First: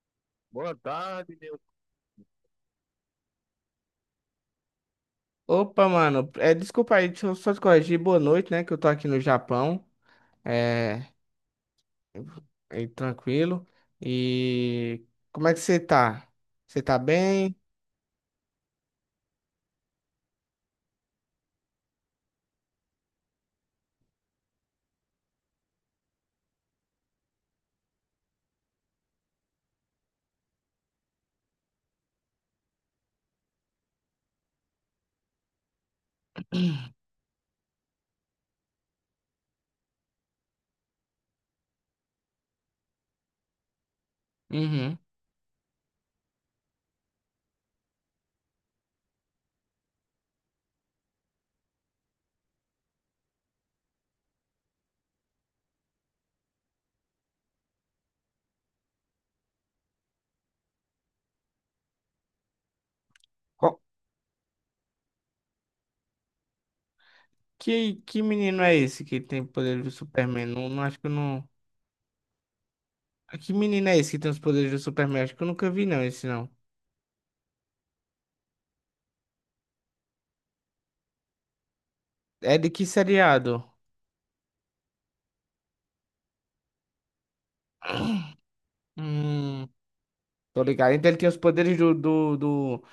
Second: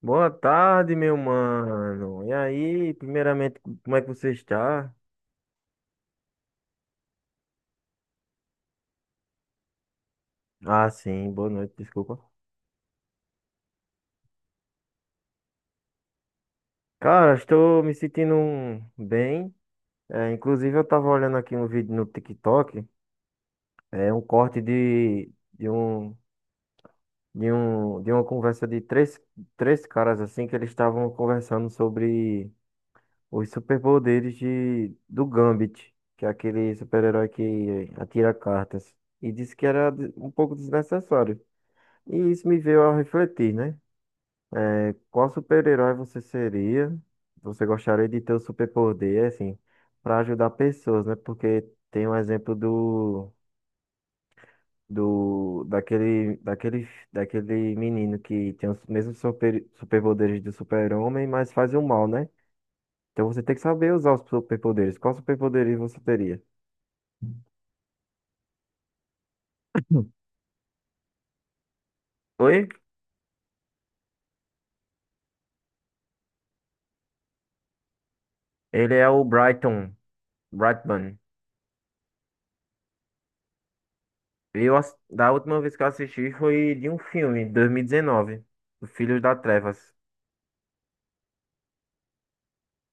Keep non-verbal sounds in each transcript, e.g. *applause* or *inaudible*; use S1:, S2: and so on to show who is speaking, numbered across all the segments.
S1: Boa
S2: Boa
S1: tarde, meu
S2: tarde, meu.
S1: mano. E aí, primeiramente, como é que você está?
S2: Opa, mano, desculpa aí, deixa eu só te corrigir. Boa noite, né? Que eu tô aqui no Japão.
S1: Ah,
S2: É,
S1: sim, boa noite, desculpa.
S2: é tranquilo. E como é que você tá? Você tá
S1: Cara,
S2: bem?
S1: estou me sentindo bem. É, inclusive, eu tava olhando aqui um vídeo no TikTok, é um corte de uma conversa de três caras assim que eles estavam conversando sobre os superpoderes de do Gambit, que é aquele super-herói que atira cartas. E disse que era um pouco desnecessário. E isso me veio a refletir, né?
S2: Uhum.
S1: Qual super-herói você seria? Você gostaria de ter o superpoder, assim, para ajudar pessoas, né? Porque tem um exemplo daquele menino que tem os mesmos superpoderes do super-homem, mas faz o mal, né? Então você tem que
S2: Qual-
S1: saber usar os superpoderes. Qual superpoderes você teria?
S2: que menino é esse que tem poder do Superman? Não, acho que eu não.
S1: Oi?
S2: Ah, que menino é esse que tem os poderes do Superman? Acho que eu nunca vi, não, esse não.
S1: Ele é o Brighton. Brightman.
S2: É de que seriado?
S1: Da última vez que eu assisti foi de um filme, 2019, do Filhos da
S2: Hum,
S1: Trevas,
S2: tô ligado. Então ele tem os poderes do, do, do,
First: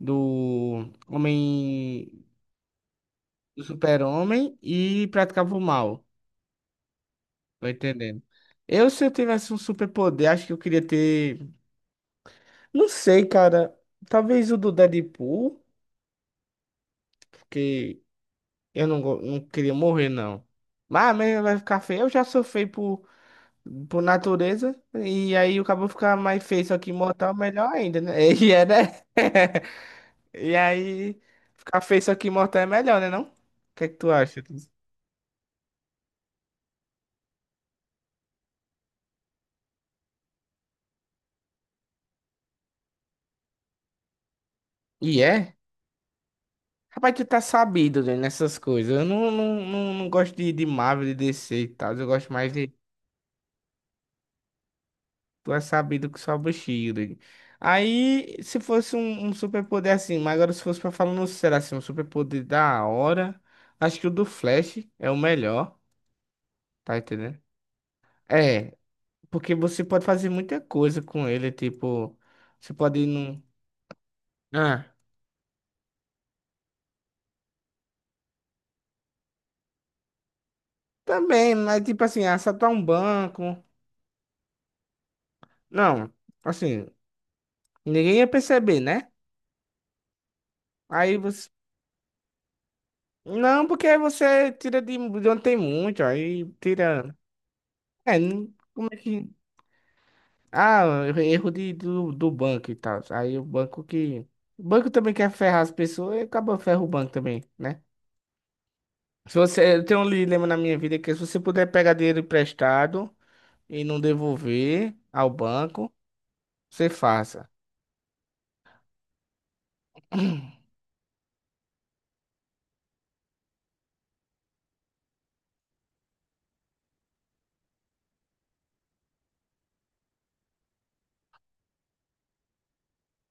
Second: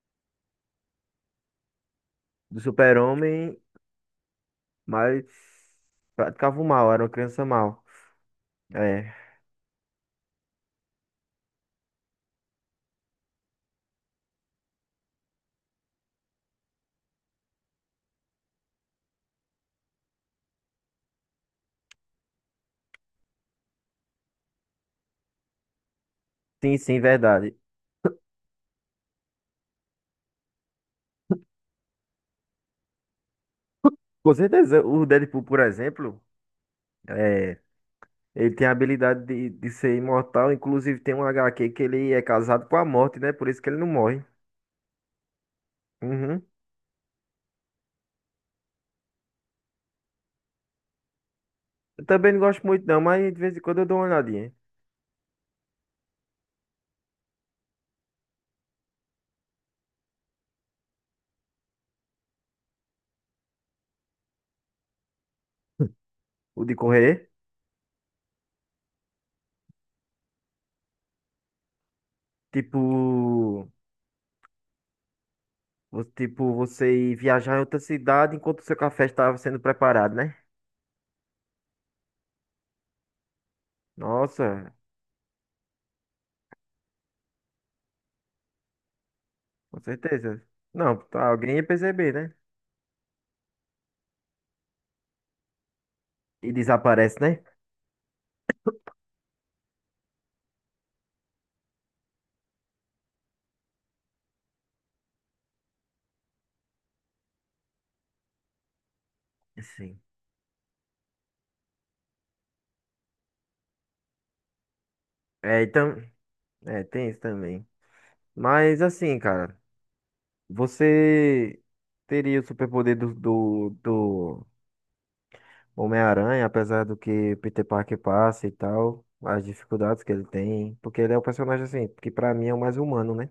S2: do Homem.
S1: do Super-Homem,
S2: Do super-homem e
S1: mas
S2: praticava o mal.
S1: praticava o mal, era uma criança
S2: Tô
S1: mal.
S2: entendendo. Eu, se eu
S1: É,
S2: tivesse um superpoder, acho que eu queria ter. Não sei, cara. Talvez o do Deadpool, porque eu não, não queria morrer, não. Mas mesmo vai ficar feio. Eu já sou feio por natureza. E aí o cabo ficar mais feio,
S1: sim,
S2: só que
S1: sim,
S2: imortal,
S1: verdade.
S2: melhor ainda, né? *laughs* E é, né? *laughs* E aí, ficar feio, só que imortal é melhor, né? Não? O que é que tu
S1: Com
S2: acha?
S1: certeza, o Deadpool, por exemplo, é, ele tem a habilidade de ser imortal, inclusive tem um HQ que ele é casado com a morte, né? Por isso que ele não morre.
S2: E é?
S1: Uhum.
S2: Rapaz, tu tá sabido, velho, nessas coisas. Eu não gosto de Marvel, de DC e tal.
S1: Eu
S2: Eu gosto
S1: também não
S2: mais
S1: gosto
S2: de.
S1: muito não, mas de vez em quando eu dou uma olhadinha.
S2: Tu é sabido que sobra o Shield. Aí, se fosse um superpoder assim, mas agora se fosse pra falar no sério assim, um superpoder da hora, acho que o do Flash é o melhor,
S1: O de
S2: tá
S1: correr,
S2: entendendo? É, porque você pode fazer muita coisa com ele, tipo, você pode ir num.
S1: tipo.
S2: Ah,
S1: Tipo, você ir viajar em outra cidade enquanto o seu café estava sendo preparado, né?
S2: também, mas tipo assim, assaltar um banco.
S1: Nossa,
S2: Não, assim, ninguém ia perceber, né?
S1: com certeza. Não,
S2: Aí
S1: tá,
S2: você
S1: alguém ia perceber, né?
S2: não, porque aí você tira de onde tem muito, aí
S1: E
S2: tira.
S1: desaparece, né?
S2: É, como é que. Ah, erro do banco e tal. Aí o banco que. O banco também quer ferrar as pessoas e acaba ferra o banco também, né? Se você, eu
S1: Sim.
S2: tenho um dilema na minha vida que se você puder pegar dinheiro emprestado e não devolver ao
S1: É,
S2: banco,
S1: então,
S2: você
S1: tem isso
S2: faça.
S1: também. Mas assim, cara, você teria o superpoder do Homem-Aranha, apesar do que Peter Parker passa e tal, as dificuldades que ele tem, porque ele é um personagem assim, que pra mim é o mais humano, né?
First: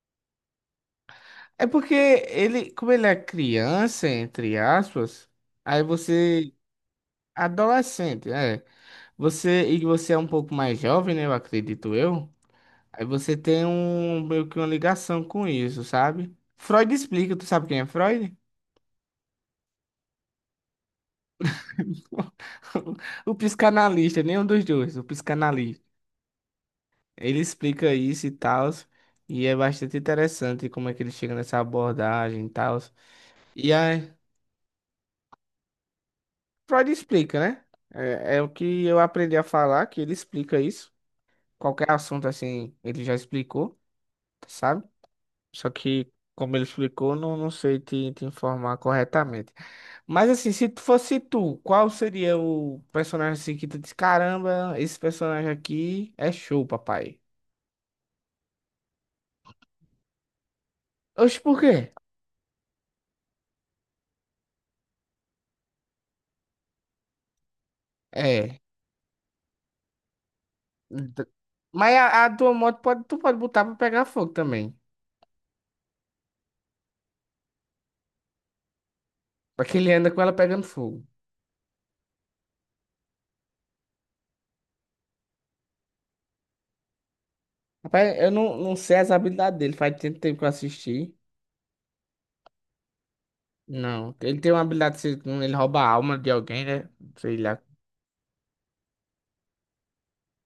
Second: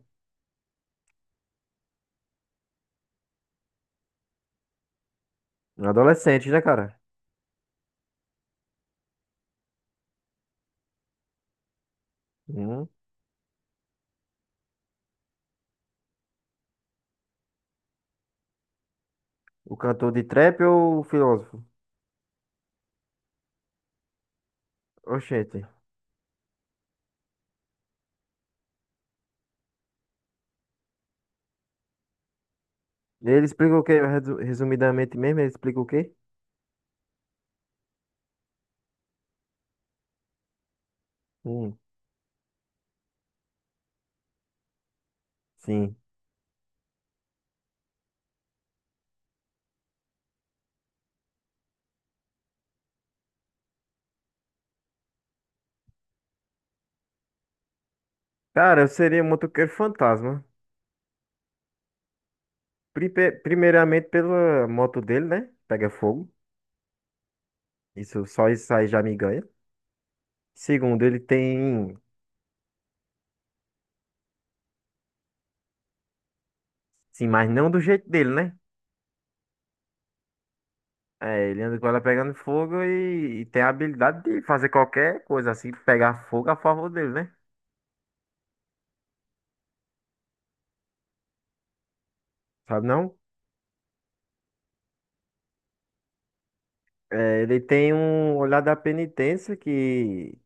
S2: É porque ele, como ele é criança, entre aspas, aí
S1: Um adolescente,
S2: você.
S1: né, cara?
S2: Adolescente, é. Você, e você é um pouco mais jovem, né? Eu acredito eu.
S1: Hum.
S2: Aí você tem um, meio que uma ligação com isso, sabe? Freud explica, tu sabe quem é Freud?
S1: O cantor de trap ou o filósofo?
S2: *laughs* O psicanalista, nenhum dos dois, o
S1: Oxente.
S2: psicanalista. Ele explica isso e tal, e é bastante interessante como é que ele chega nessa abordagem e tal.
S1: Ele
S2: E
S1: explica o quê?
S2: aí,
S1: Resumidamente mesmo, ele explica o quê?
S2: Freud explica, né? É o que eu aprendi a falar, que ele explica isso.
S1: Hum,
S2: Qualquer assunto assim, ele já explicou, sabe? Só
S1: sim.
S2: que, como ele explicou, não, não sei te informar corretamente. Mas assim, se tu fosse tu, qual seria o personagem assim que tu diz, caramba, esse personagem aqui é show, papai.
S1: Cara, eu seria um motoqueiro fantasma.
S2: Oxe, por quê?
S1: Primeiramente pela moto dele, né? Pega fogo. Isso, só
S2: É.
S1: isso aí já me ganha. Segundo, ele
S2: d- Mas
S1: tem.
S2: a tua moto pode, tu pode botar pra pegar fogo também.
S1: Sim, mas não do jeito dele, né?
S2: Pra que ele anda com ela pegando fogo.
S1: É, ele anda com ela pegando fogo e tem a habilidade de fazer qualquer coisa assim, pegar fogo a favor dele, né?
S2: Rapaz, eu não sei as habilidades dele, faz tanto tempo que eu assisti.
S1: Sabe não?
S2: Não, ele tem uma habilidade, se ele rouba a alma de alguém, né? Sei
S1: É, ele
S2: lá.
S1: tem um olhar da penitência que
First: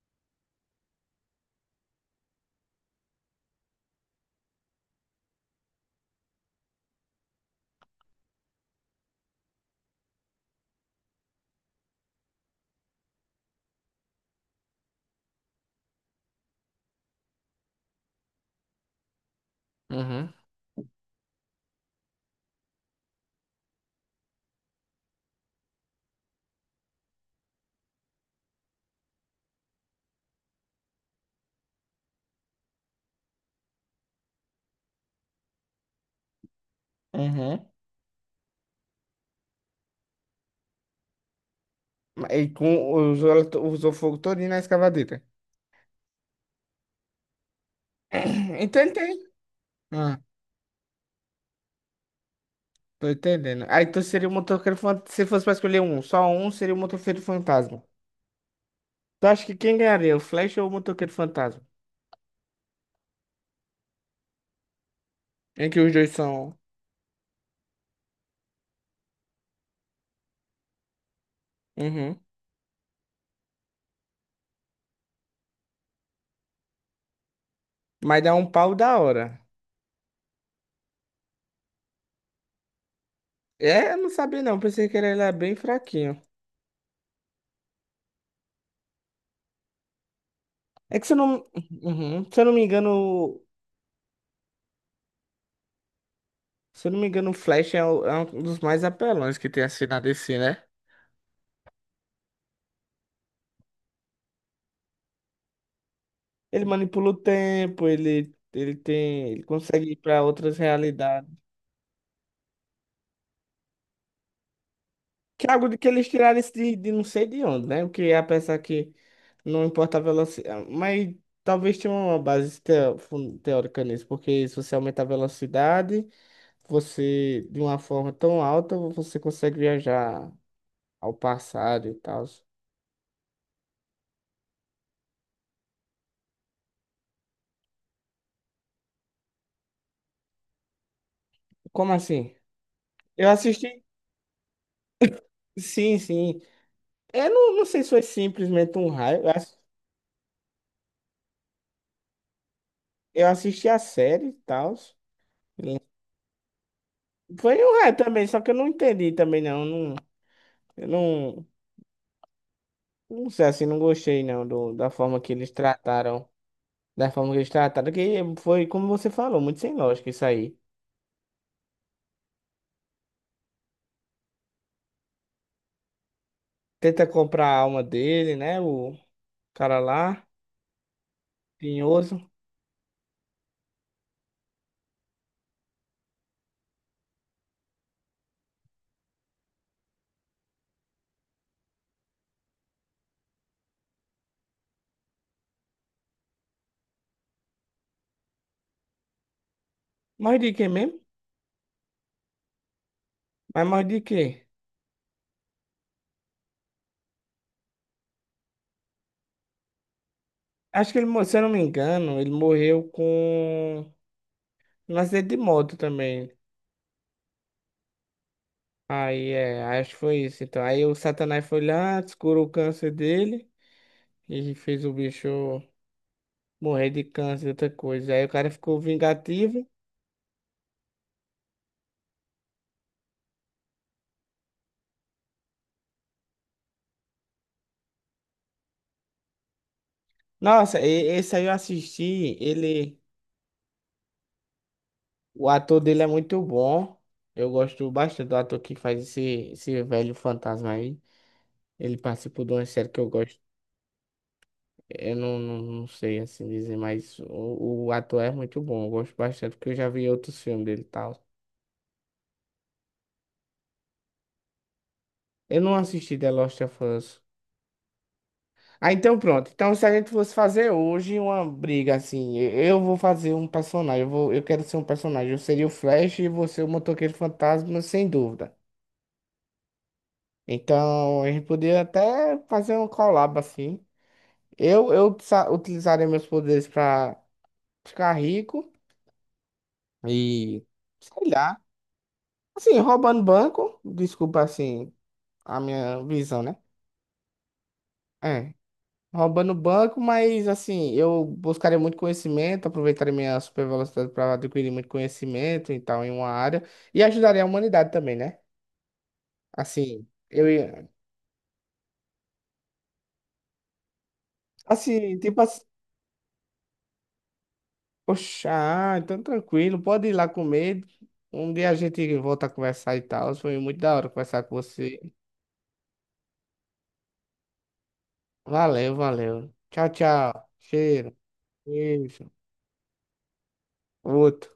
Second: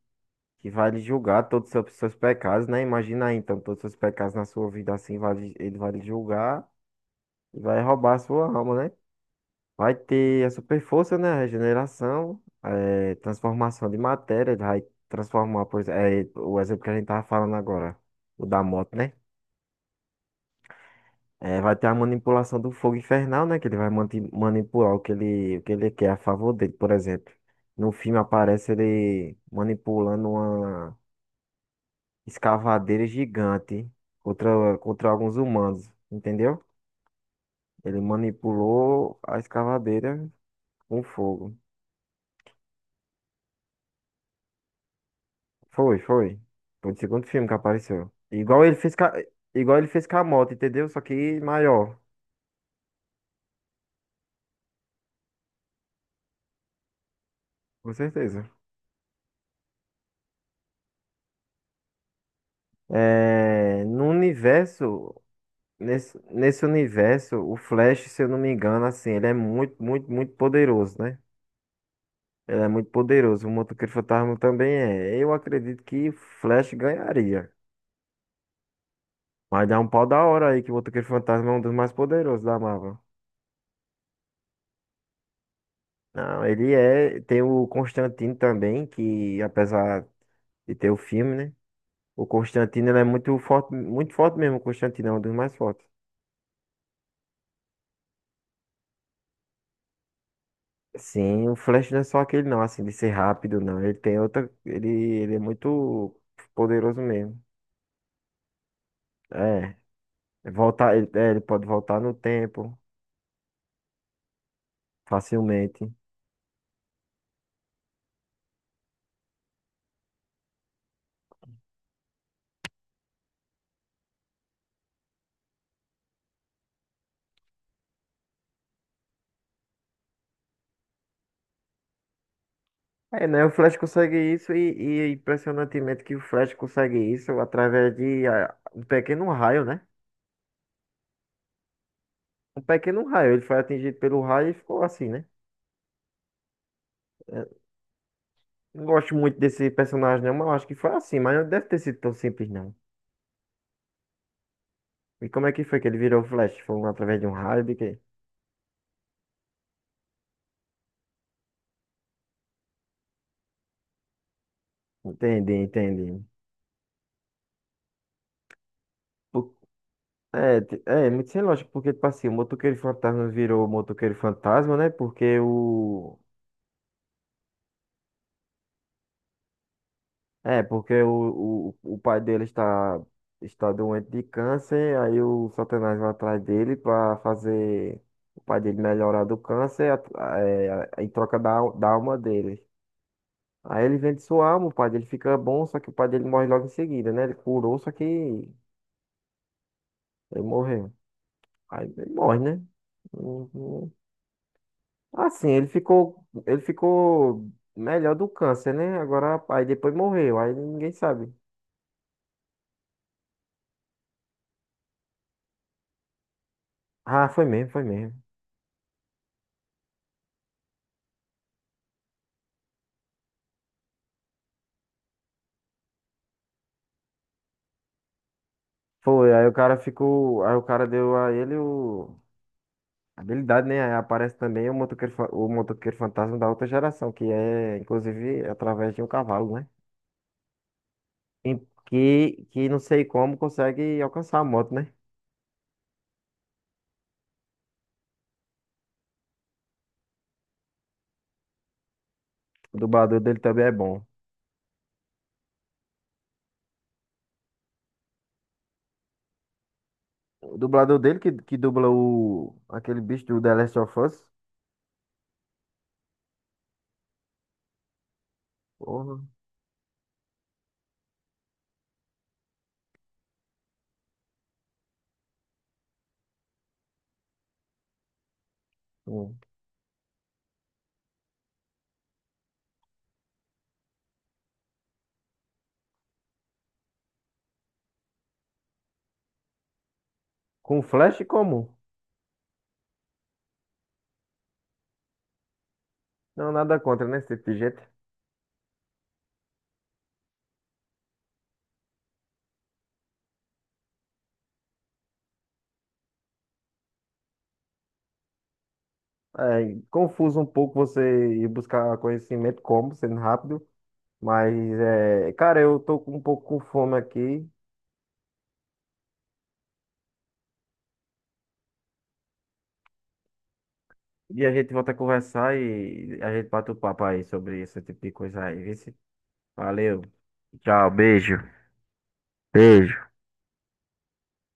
S1: que vai lhe julgar todos os seus pecados, né? Imagina aí, então, todos os seus pecados na sua vida assim, ele vai lhe julgar e vai roubar a sua alma, né? Vai ter a super força, né? A regeneração, transformação de matéria, ele vai transformar, por exemplo, o exemplo que a gente tava falando agora, o da moto, né?
S2: Uhum.
S1: Vai ter a manipulação do fogo infernal, né? Que ele vai manipular o que ele quer a favor dele, por exemplo. No filme aparece ele manipulando uma escavadeira gigante contra alguns humanos, entendeu?
S2: Uhum.
S1: Ele manipulou a escavadeira com fogo.
S2: E com, usou, usou fogo todinho na escavadeira.
S1: Foi, foi. Foi o segundo filme que apareceu.
S2: *clears throat*
S1: Igual ele fez,
S2: Entendi.
S1: igual ele fez com
S2: Ah,
S1: a moto, entendeu? Só que maior,
S2: tô entendendo. Aí tu seria o motoqueiro fantasma. Se fosse pra escolher um, só um seria o motoqueiro fantasma.
S1: com certeza.
S2: Tu acha que quem ganharia, o Flash ou o motoqueiro fantasma?
S1: É, no universo,
S2: Em que os dois
S1: nesse,
S2: são.
S1: nesse universo, o Flash, se eu não me engano, assim, ele é muito, muito, muito poderoso, né?
S2: Uhum.
S1: Ele é muito poderoso. O Motoqueiro Fantasma também é. Eu acredito que o Flash ganharia.
S2: Mas dá um pau da hora.
S1: Vai dar um pau da hora aí que o Motoqueiro Fantasma é um dos mais poderosos da Marvel.
S2: É, eu não sabia não. Pensei que ele era bem fraquinho.
S1: Não, ele é. Tem o Constantine também, que apesar de ter o
S2: É que se eu
S1: filme,
S2: não.
S1: né?
S2: Uhum.
S1: O
S2: Se eu não me
S1: Constantine
S2: engano.
S1: ele é muito forte mesmo. O Constantine é um dos mais fortes.
S2: Se eu não me engano, o Flash é, é um dos mais apelões que tem assim na DC, né?
S1: Sim, o Flash não é só aquele não, assim, de ser rápido, não. Ele tem outra. Ele é muito
S2: Ele
S1: poderoso
S2: manipula o
S1: mesmo.
S2: tempo, ele tem, ele
S1: É.
S2: consegue ir para outras
S1: Voltar, ele,
S2: realidades.
S1: é, ele pode voltar no tempo
S2: Que é algo de que
S1: facilmente.
S2: eles tiraram isso de não sei de onde, né? O que é pensar que não importa a velocidade, mas talvez tenha uma base teórica nisso, porque se você aumentar a velocidade, você de uma forma tão alta, você consegue viajar ao passado e tal.
S1: É, né? O Flash consegue isso e é impressionantemente que o Flash consegue isso através de um pequeno raio, né?
S2: Como assim?
S1: Um pequeno
S2: Eu
S1: raio. Ele foi
S2: assisti,
S1: atingido pelo raio e ficou assim, né?
S2: sim, sim. Eu
S1: É,
S2: não, não sei se foi simplesmente
S1: não
S2: um
S1: gosto
S2: raio.
S1: muito desse personagem, não, mas eu acho que foi assim. Mas não deve ter sido tão simples, não.
S2: Eu assisti a série e tal.
S1: E como é que foi que ele virou Flash? Foi através de um
S2: Foi
S1: raio de
S2: um
S1: quê?
S2: ré também, só que eu não entendi também, não. Não, eu não, não sei assim, não gostei, não, do, da forma que eles
S1: Entendi, entendi.
S2: trataram. Da forma que eles trataram, que foi, como você falou,
S1: Por-
S2: muito sem lógica isso aí.
S1: é muito sem lógica, porque, tipo assim, o motoqueiro fantasma virou motoqueiro fantasma, né? Porque o.
S2: Tenta comprar a alma dele, né? O cara lá,
S1: É, porque o pai
S2: tinhoso.
S1: dele está doente de câncer, aí o Satanás vai atrás dele para fazer o pai dele melhorar do câncer em troca da alma dele. Aí ele vende sua alma, o pai dele fica bom, só que o pai dele morre logo em seguida, né? Ele curou, só que ele
S2: Mas de quê
S1: morreu.
S2: mesmo?
S1: Aí ele morre, né?
S2: Mas mais
S1: Não-
S2: de quê?
S1: Assim, ele ficou melhor do câncer, né? Agora, aí depois morreu, aí ninguém
S2: Acho que ele,
S1: sabe.
S2: se eu não me engano, ele morreu com um acidente de moto também.
S1: Ah, foi mesmo, foi mesmo.
S2: Aí é, acho que foi isso. Então, aí o Satanás foi lá, descurou o câncer dele e fez o bicho. Morrer de câncer, outra coisa. Aí o cara ficou
S1: Foi, aí o
S2: vingativo.
S1: cara ficou. Aí o cara deu a ele o. a habilidade, né? Aí aparece também o motoqueiro fantasma da outra geração, que é, inclusive, através de um cavalo, né?
S2: Nossa, esse aí eu
S1: Em-
S2: assisti,
S1: que não
S2: ele,
S1: sei como consegue alcançar a moto, né?
S2: o ator dele é muito bom. Eu gosto bastante do ator que faz esse velho fantasma aí. Ele participou de uma
S1: O
S2: série que eu
S1: dublador dele
S2: gosto.
S1: também é bom.
S2: Eu não sei assim dizer, mas o ator é muito bom. Eu gosto bastante, porque eu já vi outros
S1: O
S2: filmes dele e
S1: dublador dele
S2: tal.
S1: que dubla aquele bicho do The Last of Us.
S2: Eu não assisti The Last of Us. Ah, então
S1: Porra.
S2: pronto. Então, se a gente fosse fazer hoje uma briga assim, eu vou fazer um personagem, eu vou, eu quero ser um personagem. Eu seria o Flash e você o motoqueiro fantasma, sem dúvida.
S1: Com
S2: Então, a gente poderia até fazer um collab assim. Eu utilizaria meus poderes pra ficar rico e,
S1: com um flash
S2: sei lá,
S1: comum.
S2: assim, roubando banco. Desculpa, assim, a minha visão,
S1: Não,
S2: né?
S1: nada contra, né? Esse tipo de gente.
S2: É. Roubando banco, mas assim, eu buscaria muito conhecimento, aproveitaria minha super velocidade para adquirir muito conhecimento e tal em uma área e ajudaria a humanidade também, né?
S1: É
S2: Assim,
S1: confuso um
S2: eu
S1: pouco
S2: ia
S1: você ir buscar conhecimento como, sendo rápido. Mas,
S2: assim, tipo
S1: cara,
S2: assim,
S1: eu tô com um pouco com fome aqui.
S2: poxa, ah, então tranquilo, pode ir lá comer. Um dia a gente volta a conversar e tal. Foi muito da hora conversar
S1: E a
S2: com
S1: gente volta a
S2: você.
S1: conversar e a gente bate o papo aí sobre esse tipo de coisa aí, viu?
S2: Valeu, valeu. Tchau,
S1: Valeu.
S2: tchau.
S1: Tchau,
S2: Cheiro.
S1: beijo.
S2: Beijo.
S1: Beijo.
S2: Outro.